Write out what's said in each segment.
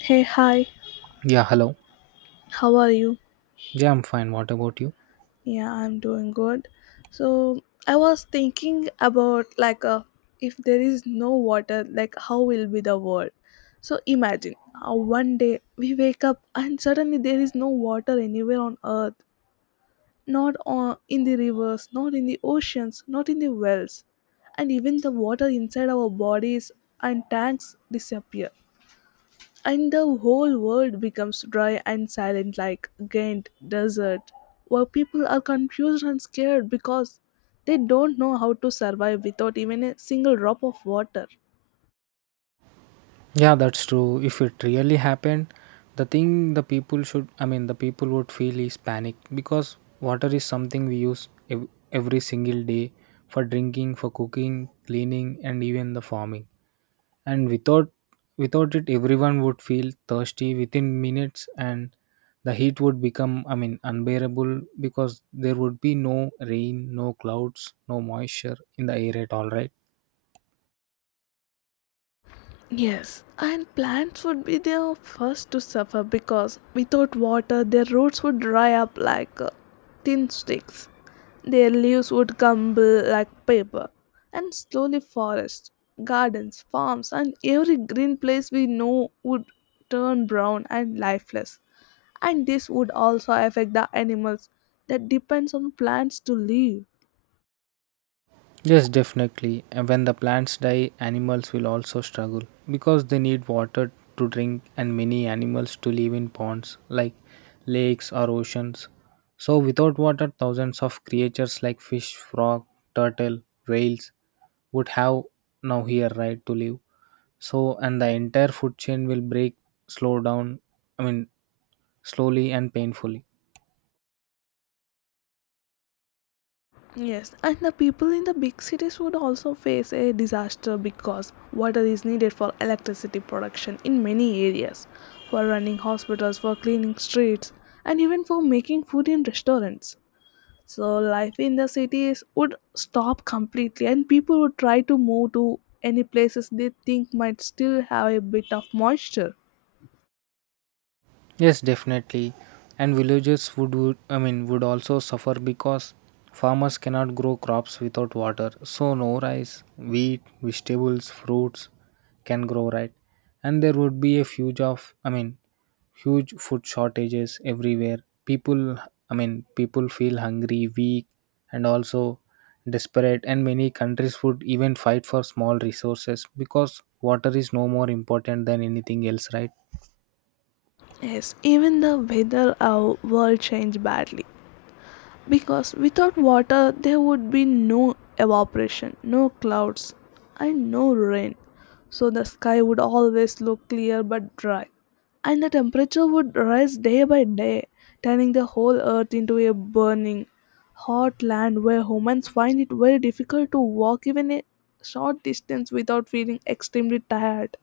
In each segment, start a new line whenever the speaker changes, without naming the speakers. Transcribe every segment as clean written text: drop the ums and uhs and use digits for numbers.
Hey, hi,
Yeah, hello.
how are you?
Yeah, I'm fine. What about you?
Yeah, I'm doing good. So, I was thinking about if there is no water, like how will be the world? So, imagine one day we wake up and suddenly there is no water anywhere on earth, not on, in the rivers, not in the oceans, not in the wells, and even the water inside our bodies and tanks disappear and the whole world becomes dry and silent like Ghent desert, where people are confused and scared because they don't know how to survive without even a single drop of water.
Yeah, that's true. If it really happened, the thing the people should, I mean, the people would feel is panic because water is something we use every single day for drinking, for cooking, cleaning, and even the farming. And without it, everyone would feel thirsty within minutes, and the heat would become, I mean, unbearable because there would be no rain, no clouds, no moisture in the air at all, right?
Yes, and plants would be the first to suffer because without water their roots would dry up like thin sticks. Their leaves would crumble like paper, and slowly forests, gardens, farms, and every green place we know would turn brown and lifeless. And this would also affect the animals that depends on plants to live.
Yes, definitely. And when the plants die, animals will also struggle because they need water to drink and many animals to live in ponds like lakes or oceans. So, without water, thousands of creatures like fish, frog, turtle, whales would have now here right to live. So, and the entire food chain will break, slow down, I mean, slowly and painfully.
Yes, and the people in the big cities would also face a disaster because water is needed for electricity production in many areas, for running hospitals, for cleaning streets, and even for making food in restaurants. So, life in the cities would stop completely, and people would try to move to any places they think might still have a bit of moisture.
Yes, definitely. And villages would, I mean, would also suffer because farmers cannot grow crops without water. So no rice, wheat, vegetables, fruits can grow, right. And there would be a huge of I mean, huge food shortages everywhere. People I mean, people feel hungry, weak and also desperate, and many countries would even fight for small resources because water is no more important than anything else, right?
Yes, even the weather our world changed badly, because without water there would be no evaporation, no clouds, and no rain. So the sky would always look clear but dry, and the temperature would rise day by day, turning the whole earth into a burning, hot land where humans find it very difficult to walk even a short distance without feeling extremely tired.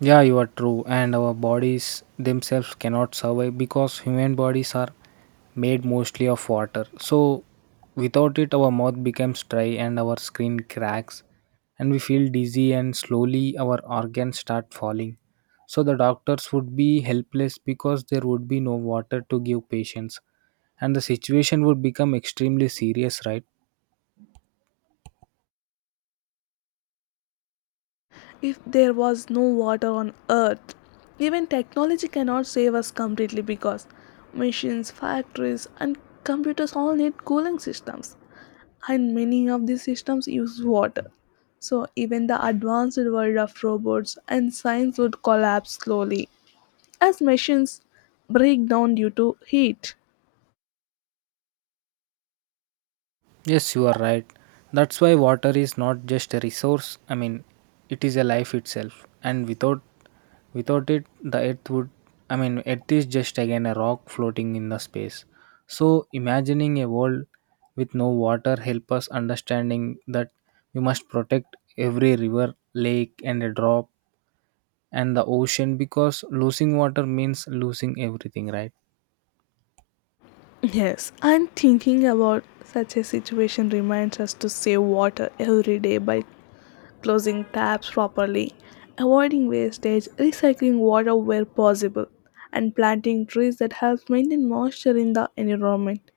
Yeah, you are true. And our bodies themselves cannot survive because human bodies are made mostly of water. So, without it, our mouth becomes dry and our skin cracks, and we feel dizzy, and slowly our organs start falling. So, the doctors would be helpless because there would be no water to give patients, and the situation would become extremely serious, right?
If there was no water on earth, even technology cannot save us completely because machines, factories, and computers all need cooling systems, and many of these systems use water, so even the advanced world of robots and science would collapse slowly as machines break down due to heat.
Yes, you are right. That's why water is not just a resource. I mean, it is a life itself. And without it, the earth would, I mean, earth is just again a rock floating in the space. So, imagining a world with no water help us understanding that we must protect every river, lake and a drop and the ocean because losing water means losing everything, right?
Yes, and thinking about such a situation reminds us to save water every day by closing taps properly, avoiding wastage, recycling water where possible, and planting trees that help maintain moisture in the environment.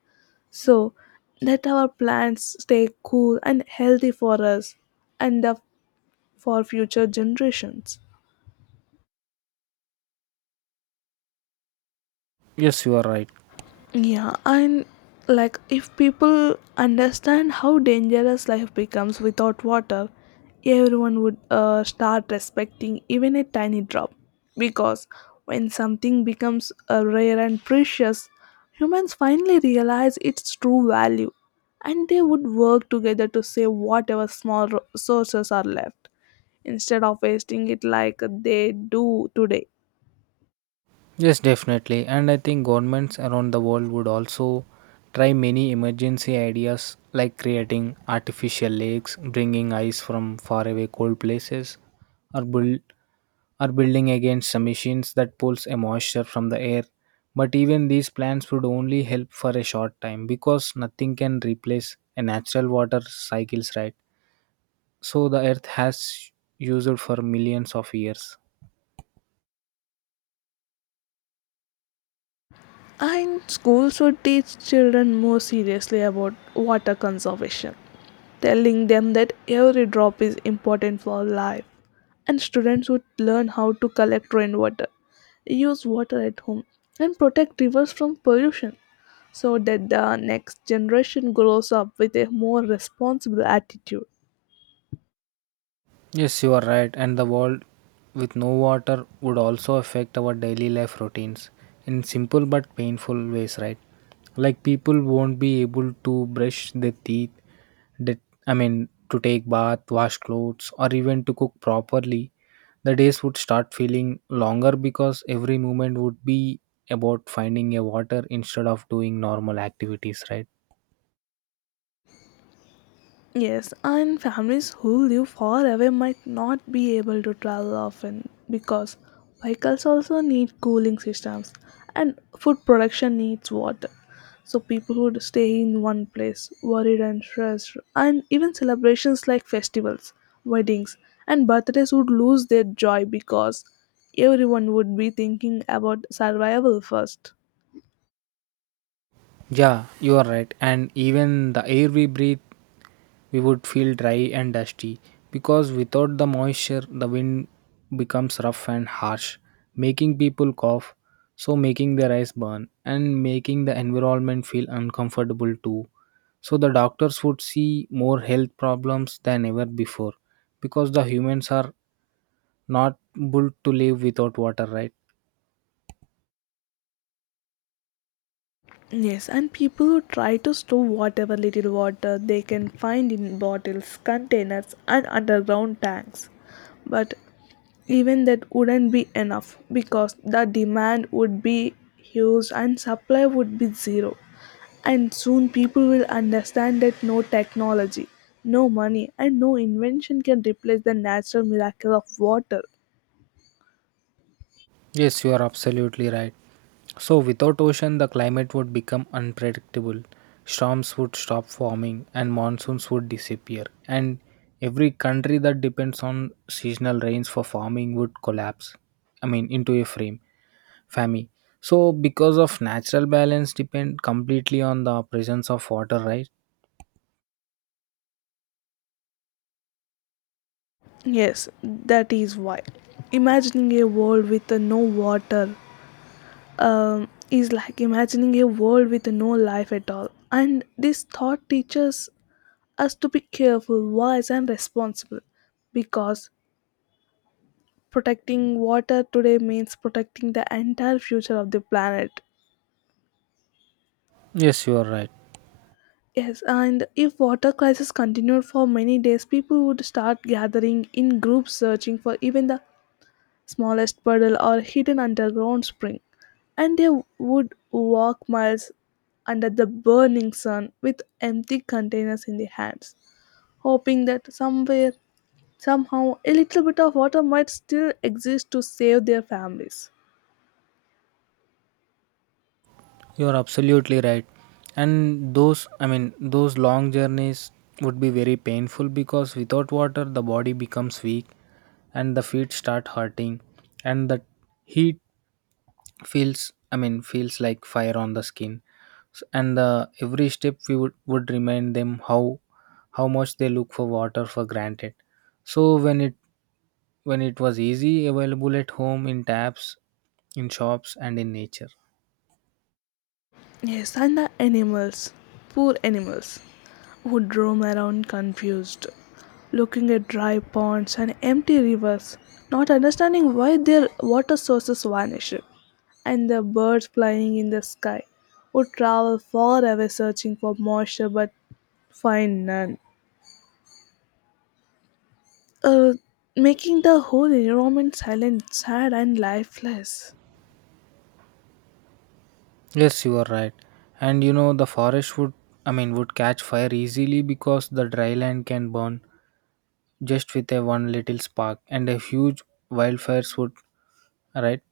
So that our plants stay cool and healthy for us and for future generations.
Yes, you are right.
Yeah, and like if people understand how dangerous life becomes without water, everyone would start respecting even a tiny drop. Because when something becomes rare and precious, humans finally realize its true value and they would work together to save whatever small sources are left instead of wasting it like they do today.
Yes, definitely. And I think governments around the world would also try many emergency ideas like creating artificial lakes, bringing ice from faraway cold places, or build or building against some machines that pulls a moisture from the air. But even these plans would only help for a short time because nothing can replace a natural water cycles, right? So the earth has used for millions of years.
And schools should teach children more seriously about water conservation, telling them that every drop is important for life. And students would learn how to collect rainwater, use water at home, and protect rivers from pollution so that the next generation grows up with a more responsible attitude.
Yes, you are right, and the world with no water would also affect our daily life routines in simple but painful ways, right? Like people won't be able to brush their teeth, that I mean, to take bath, wash clothes, or even to cook properly. The days would start feeling longer because every moment would be about finding a water instead of doing normal activities, right?
Yes, and families who live far away might not be able to travel often because vehicles also need cooling systems and food production needs water. So people would stay in one place, worried and stressed, and even celebrations like festivals, weddings, and birthdays would lose their joy because everyone would be thinking about survival first.
Yeah, you are right. And even the air we breathe, we would feel dry and dusty because without the moisture, the wind becomes rough and harsh, making people cough, so making their eyes burn and making the environment feel uncomfortable too. So the doctors would see more health problems than ever before because the humans are not able to live without water, right?
Yes, and people who try to store whatever little water they can find in bottles, containers, and underground tanks. But even that wouldn't be enough because the demand would be huge and supply would be zero. And soon people will understand that no technology, no money, and no invention can replace the natural miracle of water.
Yes, you are absolutely right. So, without ocean, the climate would become unpredictable. Storms would stop forming and monsoons would disappear. And every country that depends on seasonal rains for farming would collapse. I mean, into a frame, famine. So, because of natural balance, depend completely on the presence of water, right?
Yes, that is why. Imagining a world with no water is like imagining a world with no life at all. And this thought teaches us to be careful, wise, and responsible because protecting water today means protecting the entire future of the planet.
Yes, you are right.
Yes, and if water crisis continued for many days, people would start gathering in groups searching for even the smallest puddle or hidden underground spring, and they would walk miles under the burning sun with empty containers in their hands, hoping that somewhere, somehow, a little bit of water might still exist to save their families.
You are absolutely right. And I mean, those long journeys would be very painful because without water, the body becomes weak and the feet start hurting, and the heat I mean, feels like fire on the skin. And the every step we would remind them how much they look for water for granted. So when it was easy available at home in taps, in shops, and in nature.
Yes, and the animals, poor animals, would roam around confused, looking at dry ponds and empty rivers, not understanding why their water sources vanish, and the birds flying in the sky would travel far away searching for moisture but find none, uh, making the whole environment silent, sad, and lifeless.
Yes, you are right. And the forest I mean, would catch fire easily because the dry land can burn just with a one little spark, and a huge wildfires right,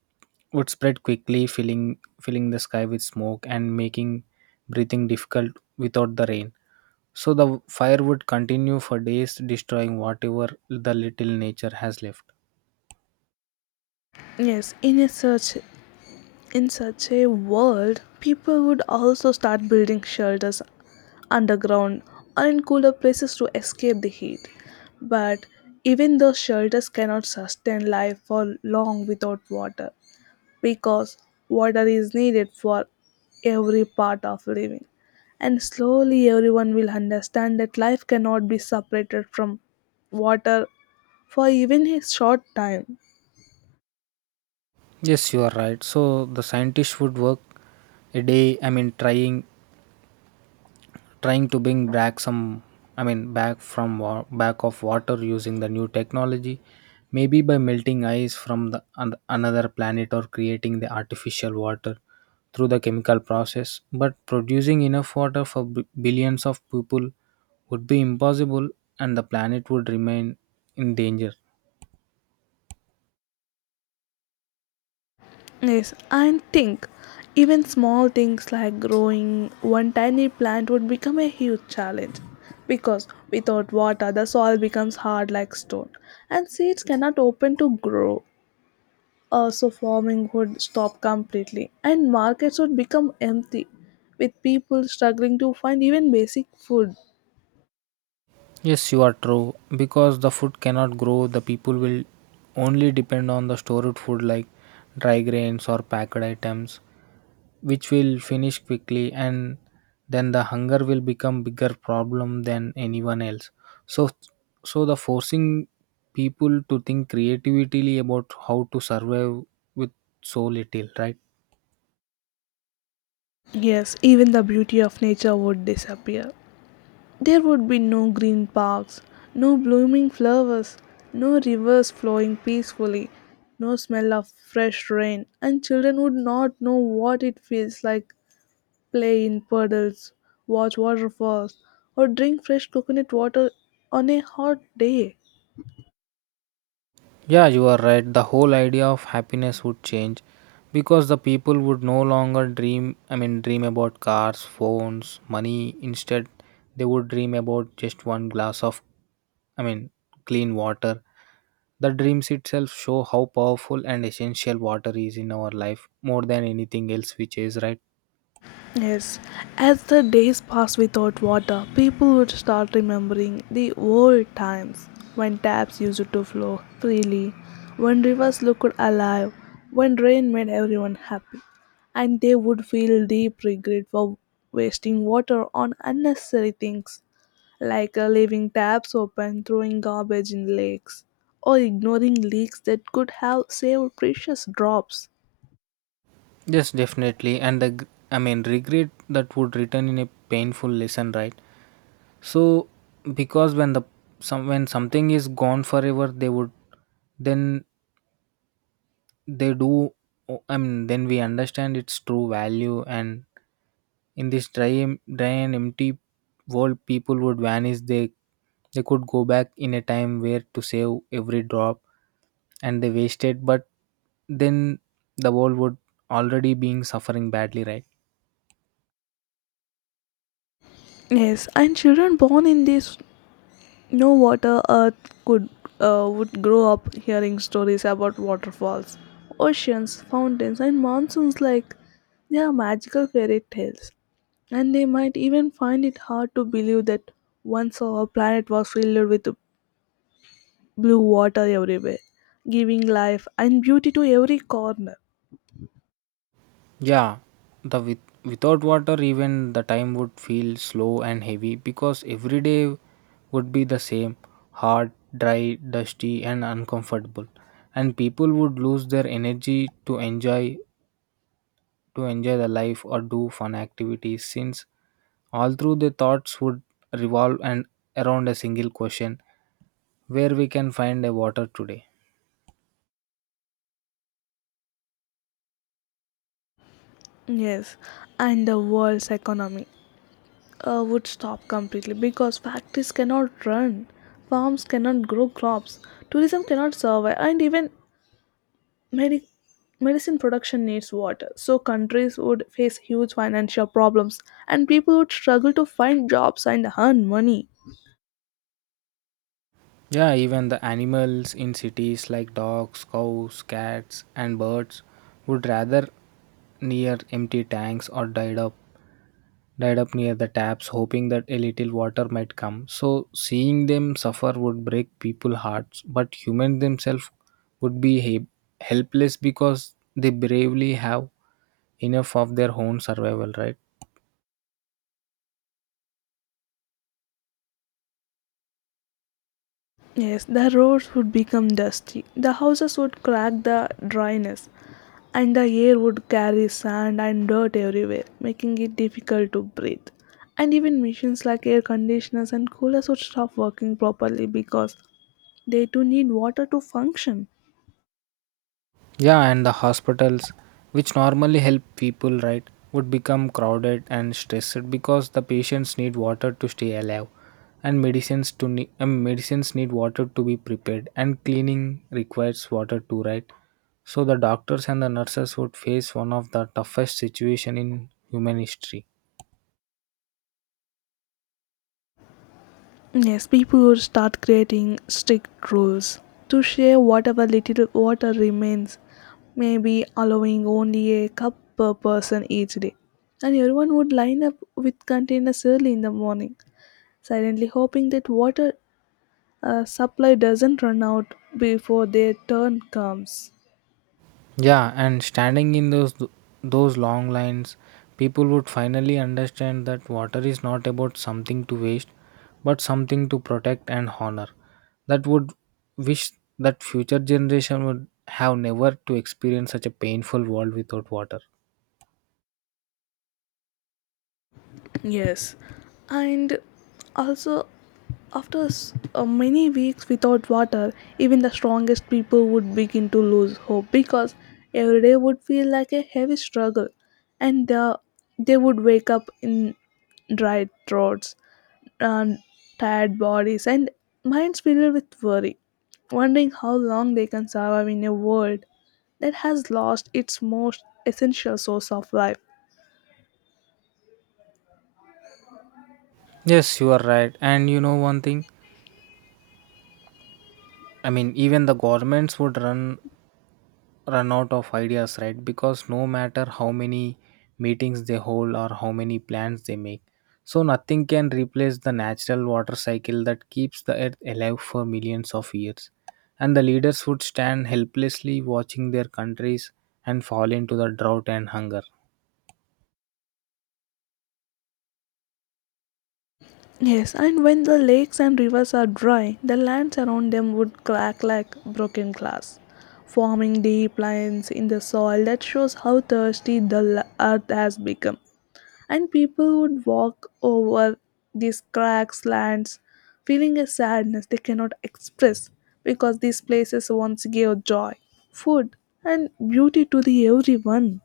would spread quickly, filling the sky with smoke and making breathing difficult without the rain. So the fire would continue for days, destroying whatever the little nature has left.
Yes, in a search In such a world, people would also start building shelters underground or in cooler places to escape the heat. But even those shelters cannot sustain life for long without water because water is needed for every part of living. And slowly everyone will understand that life cannot be separated from water for even a short time.
Yes, you are right. So the scientists would work I mean, trying to bring back some I mean back of water using the new technology maybe by melting ice from another planet or creating the artificial water through the chemical process but producing enough water for billions of people would be impossible and the planet would remain in danger.
Yes, and think, even small things like growing one tiny plant would become a huge challenge because without water the soil becomes hard like stone and seeds cannot open to grow. So farming would stop completely and markets would become empty with people struggling to find even basic food.
Yes, you are true. Because the food cannot grow, the people will only depend on the stored food like dry grains or packed items, which will finish quickly, and then the hunger will become bigger problem than anyone else. So, so, the forcing people to think creatively about how to survive with so little, right?
Yes, even the beauty of nature would disappear. There would be no green parks, no blooming flowers, no rivers flowing peacefully, no smell of fresh rain, and children would not know what it feels like play in puddles, watch waterfalls, or drink fresh coconut water on a hot day.
Yeah, you are right. The whole idea of happiness would change because the people would no longer I mean, dream about cars, phones, money. Instead, they would dream about just one glass of, I mean, clean water. The dreams itself show how powerful and essential water is in our life more than anything else, which is right.
Yes, as the days passed without water, people would start remembering the old times when taps used to flow freely, when rivers looked alive, when rain made everyone happy, and they would feel deep regret for wasting water on unnecessary things like leaving taps open, throwing garbage in lakes, or ignoring leaks that could have saved precious drops.
Yes, definitely. And I mean, regret that would return in a painful lesson, right? So because when something is gone forever, they would then they do. Oh, I mean, then we understand its true value. And in this dry and empty world, people would vanish. They could go back in a time where to save every drop, and they wasted. But then the world would already being suffering badly, right?
Yes, and children born in these No water earth could would grow up hearing stories about waterfalls, oceans, fountains and monsoons like they are magical fairy tales. And they might even find it hard to believe that once our planet was filled with blue water everywhere, giving life and beauty to every corner.
Yeah, the with without water even the time would feel slow and heavy because every day would be the same, hard, dry, dusty and uncomfortable. And people would lose their energy to enjoy the life or do fun activities since all through the thoughts would revolve and around a single question where we can find a water today.
Yes, and the world's economy would stop completely because factories cannot run, farms cannot grow crops, tourism cannot survive, and even medi- medicine production needs water. So, countries would face huge financial problems, and people would struggle to find jobs and earn money.
Yeah, even the animals in cities like dogs, cows, cats, and birds would rather near empty tanks or died up near the taps hoping that a little water might come, so seeing them suffer would break people's hearts but humans themselves would be helpless because they bravely have enough of their own survival, right.
Yes, the roads would become dusty, the houses would crack the dryness, and the air would carry sand and dirt everywhere, making it difficult to breathe. And even machines like air conditioners and coolers would stop working properly because they too need water to function.
Yeah, and the hospitals, which normally help people, right, would become crowded and stressed because the patients need water to stay alive, and medicines medicines need water to be prepared, and cleaning requires water too, right? So the doctors and the nurses would face one of the toughest situation in human history.
Yes, people would start creating strict rules to share whatever little water remains, maybe allowing only a cup per person each day. And everyone would line up with containers early in the morning, silently hoping that water supply doesn't run out before their turn comes.
Yeah, and standing in those long lines, people would finally understand that water is not about something to waste, but something to protect and honor. That would wish that future generation would have never to experience such a painful world without water.
Yes, and also after many weeks without water, even the strongest people would begin to lose hope because every day would feel like a heavy struggle, and they would wake up in dry throats, and tired bodies, and minds filled with worry, wondering how long they can survive in a world that has lost its most essential source of life.
Yes, you are right. And you know one thing, I mean, even the governments would run out of ideas, right? Because no matter how many meetings they hold or how many plans they make, so nothing can replace the natural water cycle that keeps the earth alive for millions of years. And the leaders would stand helplessly watching their countries and fall into the drought and hunger.
Yes, and when the lakes and rivers are dry, the lands around them would crack like broken glass, forming deep lines in the soil that shows how thirsty the earth has become. And people would walk over these cracks, lands, feeling a sadness they cannot express because these places once gave joy, food, and beauty to the everyone.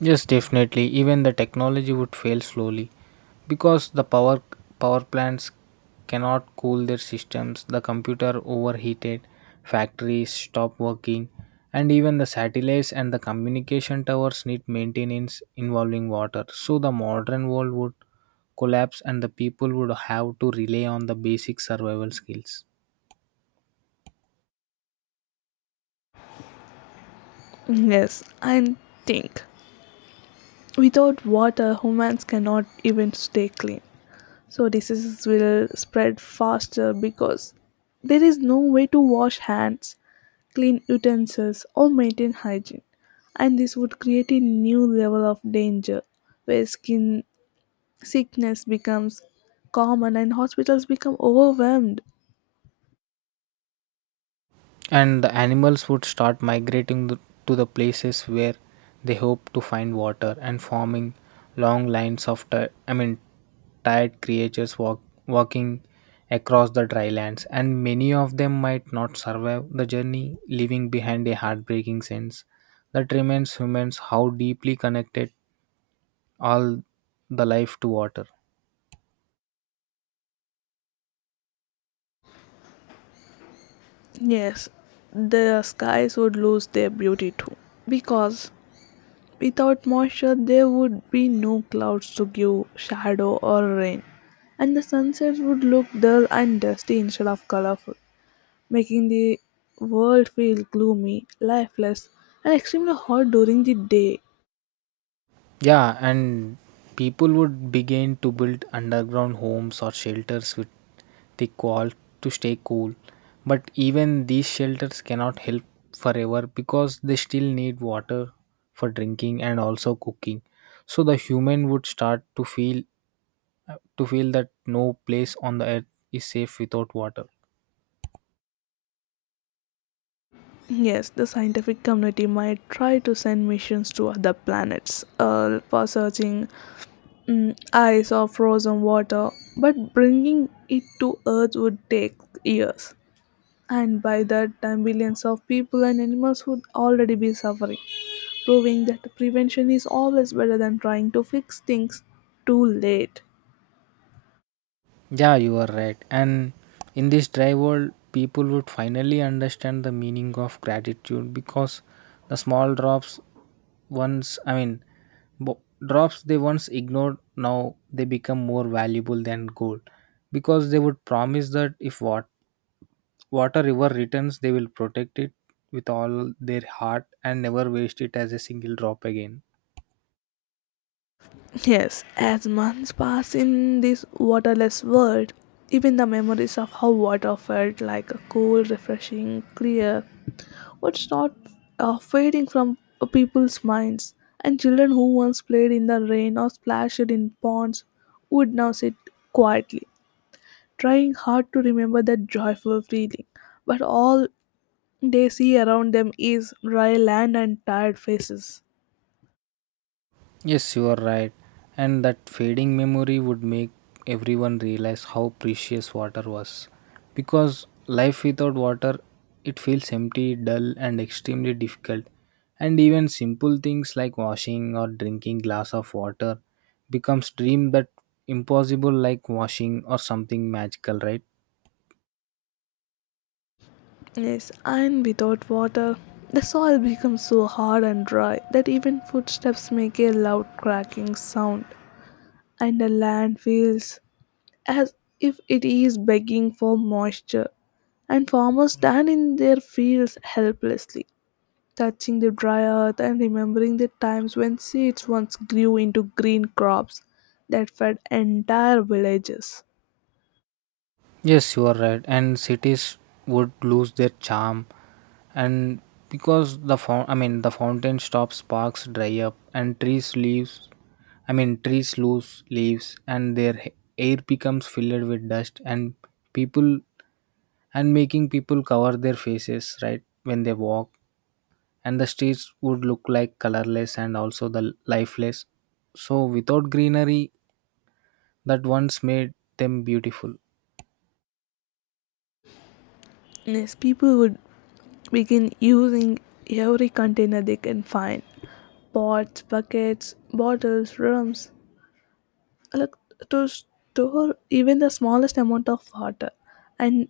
Yes, definitely. Even the technology would fail slowly because the power plants cannot cool their systems. The computer overheated, factories stop working, and even the satellites and the communication towers need maintenance involving water. So the modern world would collapse, and the people would have to rely on the basic survival skills.
Yes, and think, without water, humans cannot even stay clean, so diseases will spread faster because there is no way to wash hands, clean utensils, or maintain hygiene, and this would create a new level of danger where skin sickness becomes common and hospitals become overwhelmed.
And the animals would start migrating to the places where they hope to find water and forming long lines of I mean, tired creatures walking across the dry lands and many of them might not survive the journey leaving behind a heartbreaking sense that reminds humans how deeply connected all the life to water.
Yes, the skies would lose their beauty too, because without moisture, there would be no clouds to give shadow or rain, and the sunsets would look dull and dusty instead of colorful, making the world feel gloomy, lifeless, and extremely hot during the day.
Yeah, and people would begin to build underground homes or shelters with thick walls to stay cool. But even these shelters cannot help forever because they still need water for drinking and also cooking. So the human would start to feel that no place on the earth is safe without water.
Yes, the scientific community might try to send missions to other planets for searching ice or frozen water, but bringing it to Earth would take years, and by that time billions of people and animals would already be suffering, proving that prevention is always better than trying to fix things too late.
Yeah, you are right. And in this dry world, people would finally understand the meaning of gratitude because the small drops once, I mean, bo- drops they once ignored, now they become more valuable than gold because they would promise that if what water river returns, they will protect it with all their heart and never waste it as a single drop again.
Yes, as months pass in this waterless world, even the memories of how water felt, like a cool, refreshing, clear, would start fading from people's minds, and children who once played in the rain or splashed in ponds would now sit quietly trying hard to remember that joyful feeling, but all they see around them is dry land and tired faces.
Yes, you are right. And that fading memory would make everyone realize how precious water was. Because life without water, it feels empty, dull, and extremely difficult. And even simple things like washing or drinking glass of water becomes dream that impossible like washing or something magical, right?
Yes, and without water, the soil becomes so hard and dry that even footsteps make a loud cracking sound, and the land feels as if it is begging for moisture, and farmers stand in their fields helplessly, touching the dry earth and remembering the times when seeds once grew into green crops that fed entire villages.
Yes, you are right. And cities would lose their charm, and because I mean, the fountain stops, parks dry up, and trees leaves. I mean, trees lose leaves, and their air becomes filled with dust, people and making people cover their faces, right, when they walk, and the streets would look like colorless and also the lifeless. So, without greenery, that once made them beautiful.
Yes, people would begin using every container they can find, pots, buckets, bottles, drums, like, to store even the smallest amount of water, and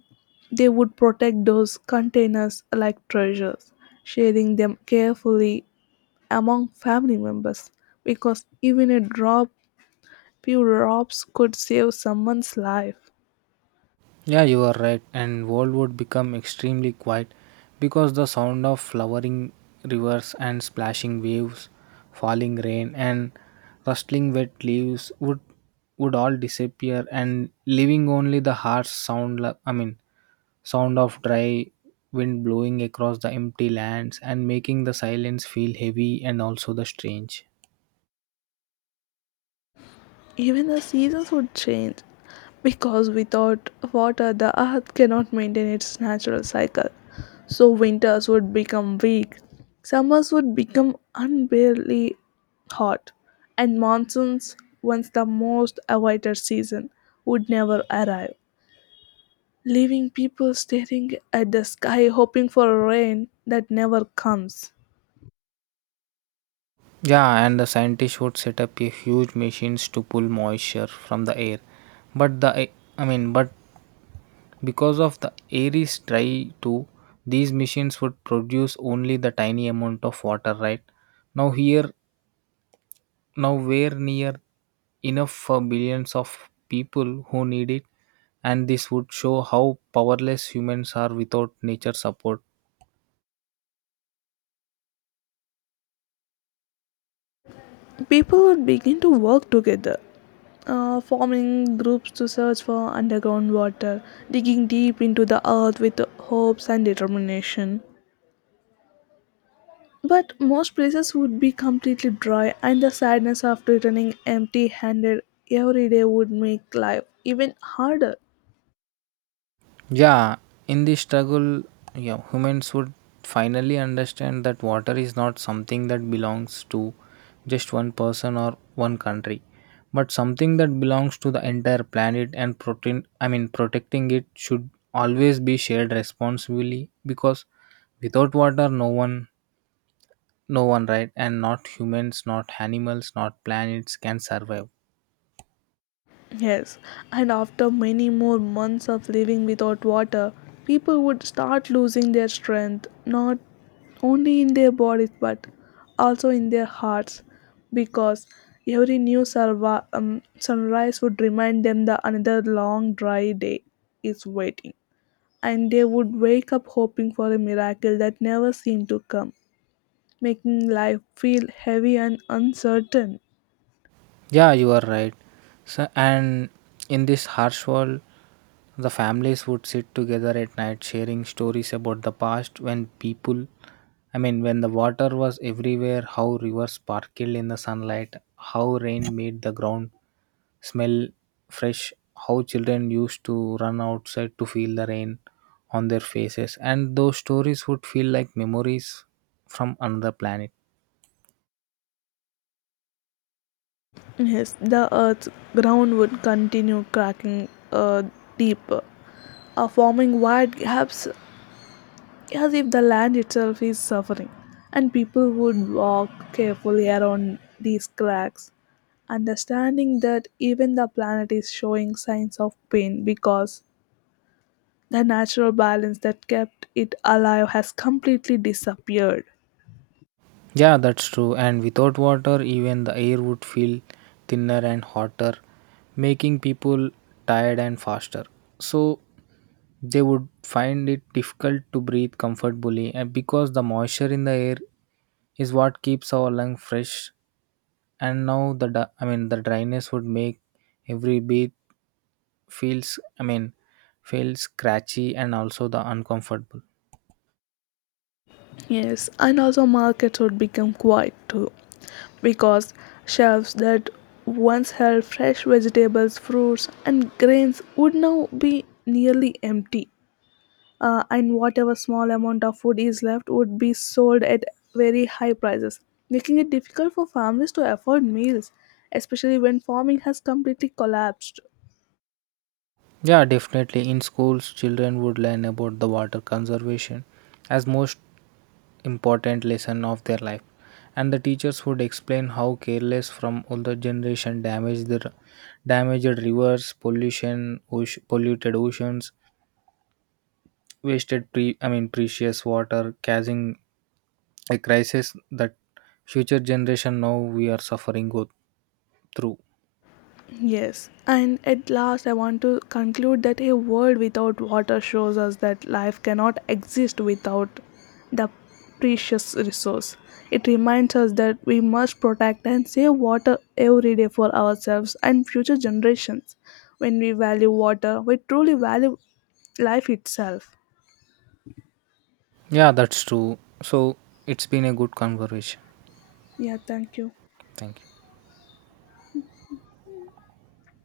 they would protect those containers like treasures, sharing them carefully among family members because even a drop, few drops, could save someone's life.
Yeah, you are right. And world would become extremely quiet because the sound of flowering rivers and splashing waves, falling rain and rustling wet leaves would all disappear and leaving only the harsh I mean, sound of dry wind blowing across the empty lands and making the silence feel heavy and also the strange.
Even the seasons would change because without water the earth cannot maintain its natural cycle. So winters would become weak, summers would become unbearably hot, and monsoons, once the most awaited season, would never arrive, leaving people staring at the sky hoping for rain that never comes.
Yeah, and the scientists would set up a huge machines to pull moisture from the air. But the I mean, but because of the Aries Tri 2, these machines would produce only the tiny amount of water, right? Now, here, now we're near enough for billions of people who need it, and this would show how powerless humans are without nature support.
People would begin to work together, forming groups to search for underground water, digging deep into the earth with hopes and determination. But most places would be completely dry, and the sadness of returning empty handed every day would make life even harder.
Yeah, in this struggle, yeah, humans would finally understand that water is not something that belongs to just one person or one country, but something that belongs to the entire planet and protein I mean, protecting it should always be shared responsibly because without water no one, right, and not humans, not animals, not planets can survive.
Yes, and after many more months of living without water, people would start losing their strength, not only in their bodies but also in their hearts, because every new sunrise would remind them that another long dry day is waiting. And they would wake up hoping for a miracle that never seemed to come, making life feel heavy and uncertain.
Yeah, you are right. So and in this harsh world the families would sit together at night sharing stories about the past I mean, when the water was everywhere, how rivers sparkled in the sunlight, how rain made the ground smell fresh, how children used to run outside to feel the rain on their faces, and those stories would feel like memories from another planet.
Yes, the earth's ground would continue cracking deeper, forming wide gaps as if the land itself is suffering. And people would walk carefully around these cracks, understanding that even the planet is showing signs of pain because the natural balance that kept it alive has completely disappeared.
Yeah, that's true. And without water, even the air would feel thinner and hotter, making people tired and faster. So they would find it difficult to breathe comfortably, and because the moisture in the air is what keeps our lung fresh. And now the I mean, the dryness would make every breath feels I mean feels scratchy and also the uncomfortable.
Yes, and also markets would become quiet too, because shelves that once held fresh vegetables, fruits, and grains would now be nearly empty, and whatever small amount of food is left would be sold at very high prices, making it difficult for families to afford meals, especially when farming has completely collapsed.
Yeah, definitely. In schools, children would learn about the water conservation as most important lesson of their life, and the teachers would explain how careless from older generation damaged rivers, pollution, polluted oceans, wasted pre I mean, precious water, causing a crisis that future generation now we are suffering go through.
Yes, and at last, I want to conclude that a world without water shows us that life cannot exist without the precious resource. It reminds us that we must protect and save water every day for ourselves and future generations. When we value water, we truly value life itself.
Yeah, that's true. So it's been a good conversation.
Yeah, thank you.
Thank you.